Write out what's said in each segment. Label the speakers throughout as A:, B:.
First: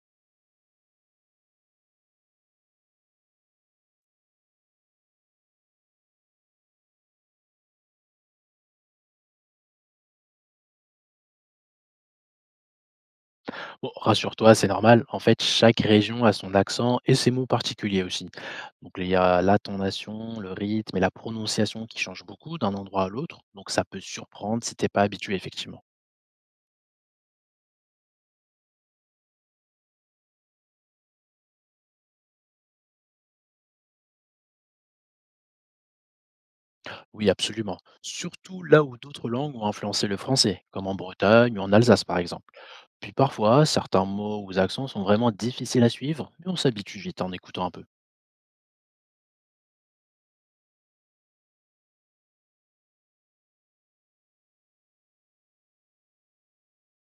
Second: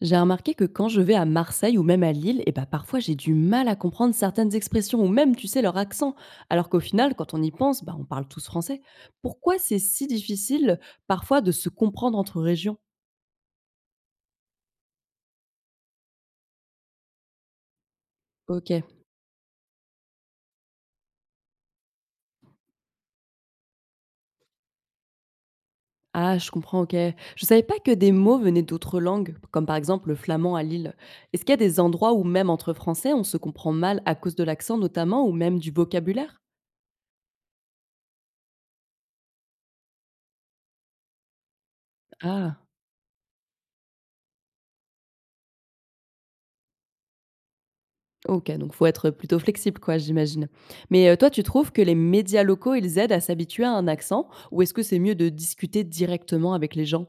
A: J'ai remarqué que quand je vais à Marseille ou même à Lille, et bah parfois j'ai du mal à comprendre certaines expressions ou même, tu sais, leur accent. Alors qu'au final, quand on y pense, bah, on parle tous français. Pourquoi c'est si difficile parfois de se comprendre entre régions?
B: Bon, rassure-toi, c'est normal. En fait, chaque région a son accent et ses mots particuliers aussi.
A: Ok.
B: Donc, il y a l'intonation, le rythme et la prononciation qui changent beaucoup d'un endroit à l'autre. Donc, ça peut surprendre si t'es pas habitué, effectivement.
A: Ah, je comprends, ok. Je savais pas que des mots venaient d'autres langues, comme par exemple le flamand à Lille. Est-ce qu'il y a des endroits où même entre français, on se comprend mal à cause de l'accent notamment ou même du vocabulaire?
B: Oui, absolument. Surtout là où d'autres langues ont influencé le français, comme en Bretagne ou en Alsace, par exemple.
A: Ah.
B: Puis parfois, certains mots ou accents sont vraiment difficiles à suivre, mais on s'habitue vite en écoutant un peu.
A: OK, donc faut être plutôt flexible quoi, j'imagine. Mais toi, tu trouves que les médias locaux, ils aident à s'habituer à un accent ou est-ce que c'est mieux de discuter directement avec les gens?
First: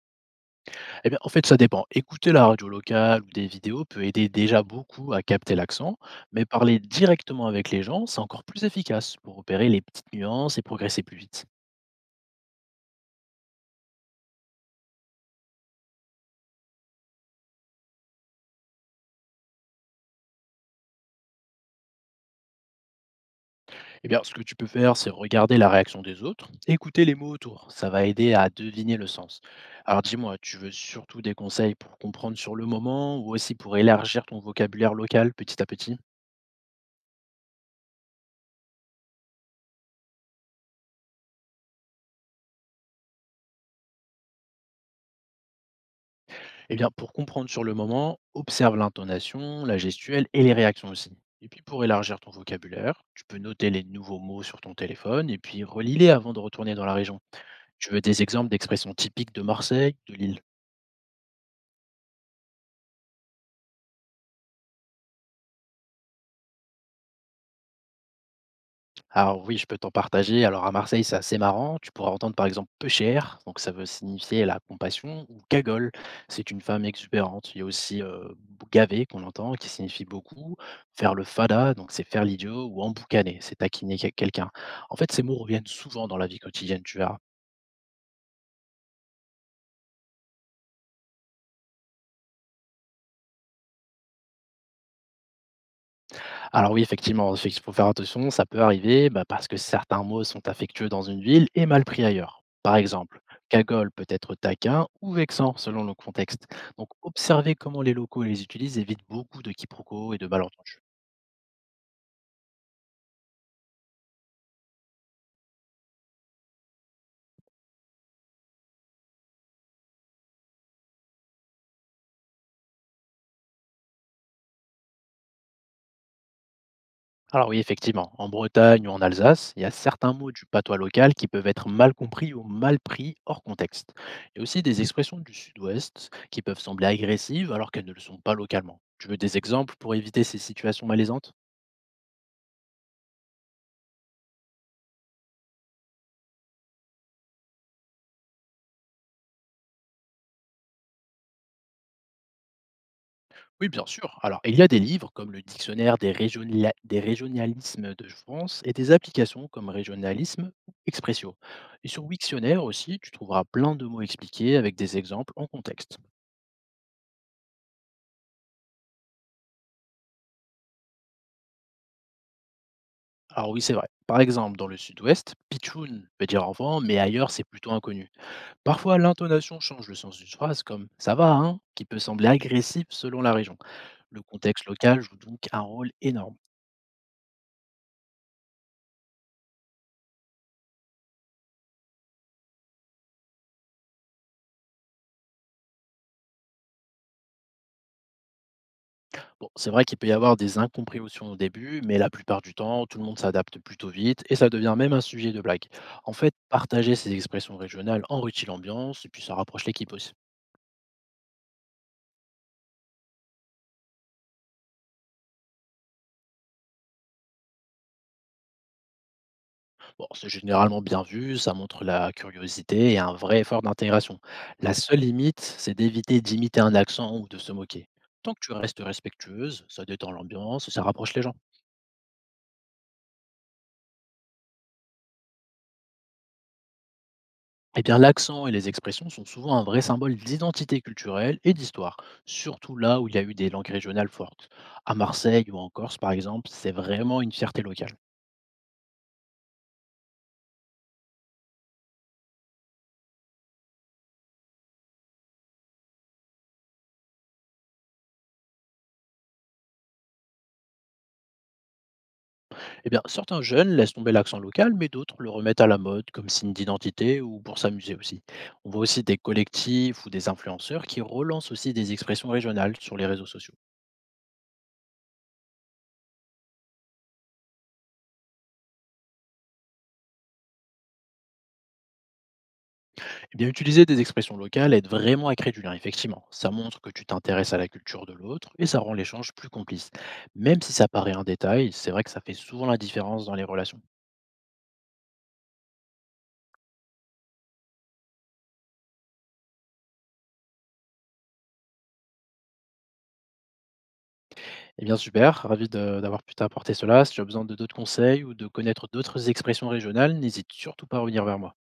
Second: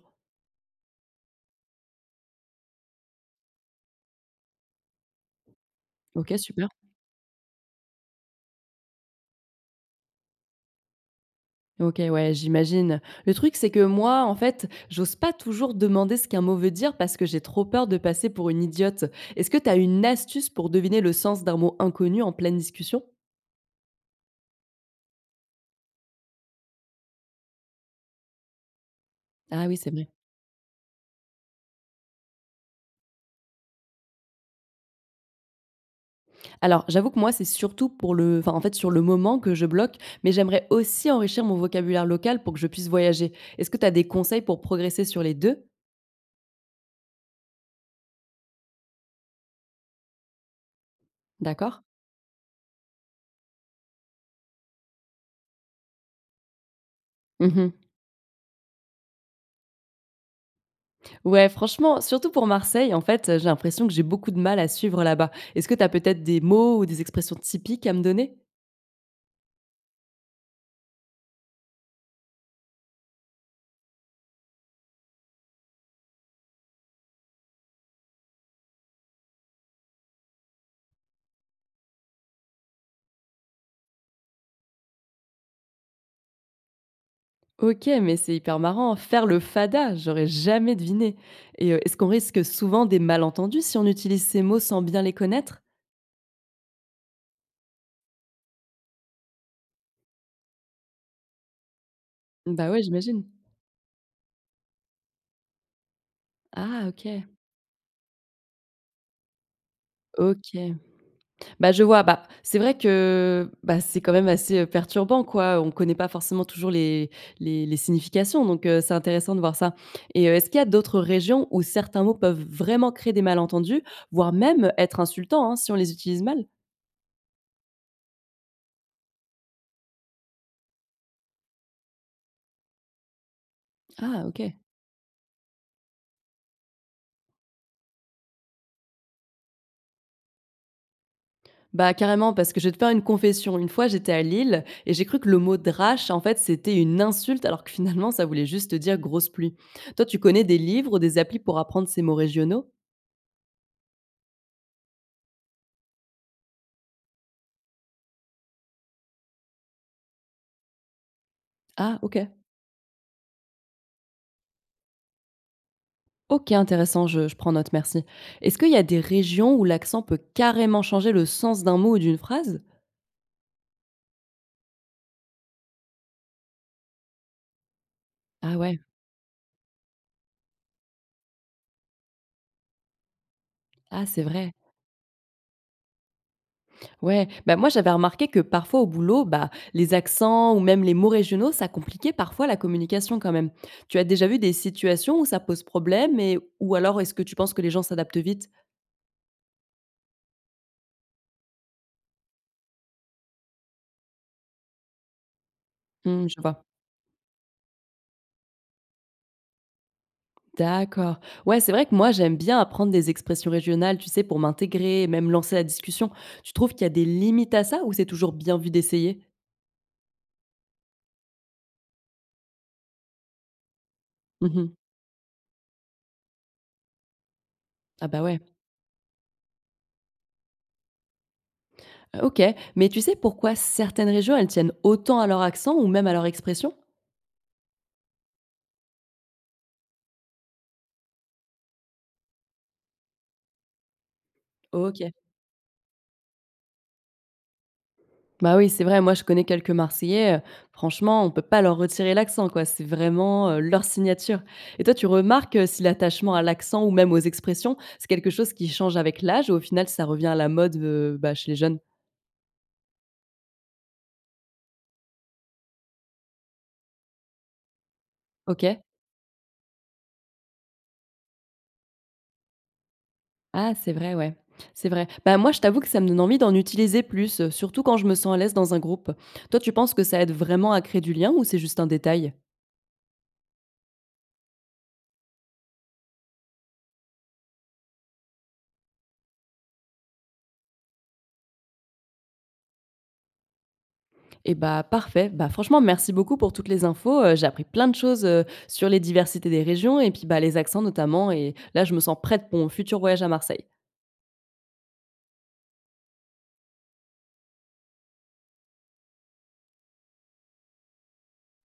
B: Eh bien, en fait, ça dépend. Écouter la radio locale ou des vidéos peut aider déjà beaucoup à capter l'accent,
A: OK,
B: mais
A: super.
B: parler directement avec les gens, c'est encore plus efficace pour opérer les petites nuances et progresser plus vite.
A: OK, ouais, j'imagine. Le truc, c'est que moi, en fait, j'ose pas toujours demander ce qu'un mot veut dire parce que j'ai trop peur de passer pour une idiote. Est-ce que tu as une astuce pour deviner le sens d'un mot inconnu en pleine discussion?
B: Eh bien, ce que tu peux faire, c'est regarder la réaction des autres, écouter les mots autour. Ça va aider à deviner le sens.
A: Ah oui, c'est
B: Alors,
A: vrai.
B: dis-moi, tu veux surtout des conseils pour comprendre sur le moment ou aussi pour élargir ton vocabulaire local petit à petit?
A: Alors, j'avoue que moi, c'est surtout pour le enfin, en fait, sur le moment que je bloque, mais j'aimerais aussi enrichir mon vocabulaire local pour que je puisse voyager. Est-ce que tu as des conseils pour progresser sur les deux?
B: Eh bien, pour comprendre sur le moment, observe l'intonation, la gestuelle et les réactions aussi. Et puis
A: D'accord.
B: pour élargir ton vocabulaire, tu peux noter les nouveaux mots sur ton téléphone et puis relis-les avant de retourner dans la région.
A: Mmh.
B: Tu veux des exemples d'expressions typiques de Marseille, de l'île?
A: Ouais, franchement, surtout pour Marseille, en fait, j'ai l'impression que j'ai beaucoup de mal à suivre là-bas. Est-ce que tu as peut-être des mots ou des expressions typiques à me donner?
B: Alors oui, je peux t'en partager. Alors à Marseille, c'est assez marrant. Tu pourras entendre par exemple peu cher, donc ça veut signifier la compassion, ou cagole, c'est une femme exubérante. Il y a aussi gavé qu'on entend, qui signifie beaucoup, faire le fada, donc c'est faire l'idiot, ou emboucaner, c'est taquiner quelqu'un. En fait, ces mots reviennent souvent dans la vie quotidienne, tu verras.
A: OK, mais c'est hyper marrant. Faire le fada, j'aurais jamais deviné. Et est-ce qu'on risque souvent des malentendus si on utilise ces mots sans bien les connaître?
B: Alors oui, effectivement, il faut faire attention, ça peut arriver bah, parce que certains mots sont affectueux dans une ville et mal pris ailleurs.
A: Bah,
B: Par
A: ouais,
B: exemple,
A: j'imagine.
B: cagole peut être taquin ou vexant selon le contexte.
A: Ah
B: Donc
A: OK.
B: observez comment les locaux les utilisent évite beaucoup de quiproquos et de
A: OK.
B: malentendus.
A: Bah, je vois, bah, c'est vrai que, bah, c'est quand même assez, perturbant, quoi. On connaît pas forcément toujours les les significations, donc c'est intéressant de voir ça. Et est-ce qu'il y a d'autres régions où certains mots peuvent vraiment créer des malentendus, voire même être insultants, hein, si on les utilise mal?
B: Alors oui, effectivement, en Bretagne ou en Alsace, il y a certains mots du patois local qui peuvent être mal compris ou mal pris hors contexte.
A: Ah
B: Il y
A: OK.
B: a aussi des expressions du sud-ouest qui peuvent sembler agressives alors qu'elles ne le sont pas localement. Tu veux des exemples pour éviter ces situations malaisantes?
A: Bah, carrément, parce que je vais te faire une confession. Une fois, j'étais à Lille et j'ai cru que le mot «drache», en fait, c'était une insulte alors que finalement, ça voulait juste dire grosse pluie. Toi, tu connais des livres ou des applis pour apprendre ces mots régionaux?
B: Oui, bien sûr. Alors, il y a des livres comme le Dictionnaire des, des régionalismes de France et des applications comme Régionalisme ou Expressio. Et
A: Ah
B: sur
A: OK.
B: Wiktionnaire aussi, tu trouveras plein de mots expliqués avec des exemples en contexte.
A: OK, intéressant, je prends note, merci. Est-ce qu'il y a des régions où l'accent peut carrément changer le sens d'un mot ou d'une phrase?
B: Alors oui, c'est vrai. Par exemple, dans le sud-ouest, pitchoun veut dire enfant, mais ailleurs, c'est plutôt inconnu.
A: Ah ouais,
B: Parfois, l'intonation change le sens d'une phrase comme ça va, hein, qui peut sembler agressif selon la région.
A: ah
B: Le
A: c'est vrai.
B: contexte local joue donc un rôle énorme.
A: Ouais, bah, moi j'avais remarqué que parfois au boulot, bah, les accents ou même les mots régionaux, ça compliquait parfois la communication quand même. Tu as déjà vu des situations où ça pose problème et ou alors est-ce que tu penses que les gens s'adaptent vite?
B: Bon, c'est vrai qu'il peut y avoir des incompréhensions au début, mais la plupart du temps, tout le monde s'adapte plutôt vite et ça devient même un sujet de blague. En
A: Mmh,
B: fait,
A: je vois.
B: partager ces expressions régionales enrichit l'ambiance et puis ça rapproche l'équipe aussi.
A: D'accord. Ouais, c'est vrai que moi j'aime bien apprendre des expressions régionales, tu sais, pour m'intégrer et même lancer la discussion. Tu trouves qu'il y a des limites à ça ou c'est toujours bien vu d'essayer?
B: Bon, c'est généralement bien vu, ça montre la curiosité et un vrai effort d'intégration. La
A: Mhm.
B: seule limite, c'est d'éviter d'imiter un accent ou de se moquer.
A: Ah bah
B: Tant que
A: ouais,
B: tu restes respectueuse, ça détend l'ambiance, ça rapproche les gens.
A: OK. Mais tu sais pourquoi certaines régions, elles tiennent autant à leur accent ou même à leur expression?
B: Eh bien, l'accent et les expressions sont souvent un vrai symbole d'identité culturelle et d'histoire, surtout là où il y a eu des langues régionales fortes. À
A: OK.
B: Marseille ou en Corse, par exemple, c'est vraiment une fierté locale.
A: Bah oui, c'est vrai, moi je connais quelques Marseillais, franchement, on peut pas leur retirer l'accent quoi, c'est vraiment, leur signature. Et toi, tu remarques, si l'attachement à l'accent ou même aux expressions, c'est quelque chose qui change avec l'âge ou au final ça revient à la mode, bah, chez les jeunes?
B: Eh bien, certains jeunes laissent tomber l'accent local, mais d'autres le remettent à la mode comme signe d'identité ou pour s'amuser aussi. On voit
A: OK.
B: aussi des collectifs ou des influenceurs qui relancent aussi des expressions régionales sur les réseaux sociaux.
A: Ah c'est vrai, ouais, c'est vrai. Bah, moi je t'avoue que ça me donne envie d'en utiliser plus, surtout quand je me sens à l'aise dans un groupe. Toi, tu penses que ça aide vraiment à créer du lien ou c'est juste un détail?
B: Eh bien, utiliser des expressions locales aide vraiment à créer du lien, effectivement. Ça montre que tu t'intéresses à la culture de l'autre et ça rend l'échange plus complice. Même si ça paraît un détail, c'est vrai que ça fait souvent la différence dans les relations.
A: Et bah, parfait. Bah, franchement, merci beaucoup pour toutes les infos. J'ai appris plein de choses, sur les diversités des régions et puis, bah, les accents notamment et là, je me sens prête pour mon futur voyage à Marseille.
B: Eh bien, super, ravi d'avoir pu t'apporter cela. Si tu as besoin de d'autres conseils ou de connaître d'autres expressions régionales, n'hésite surtout pas à revenir vers moi.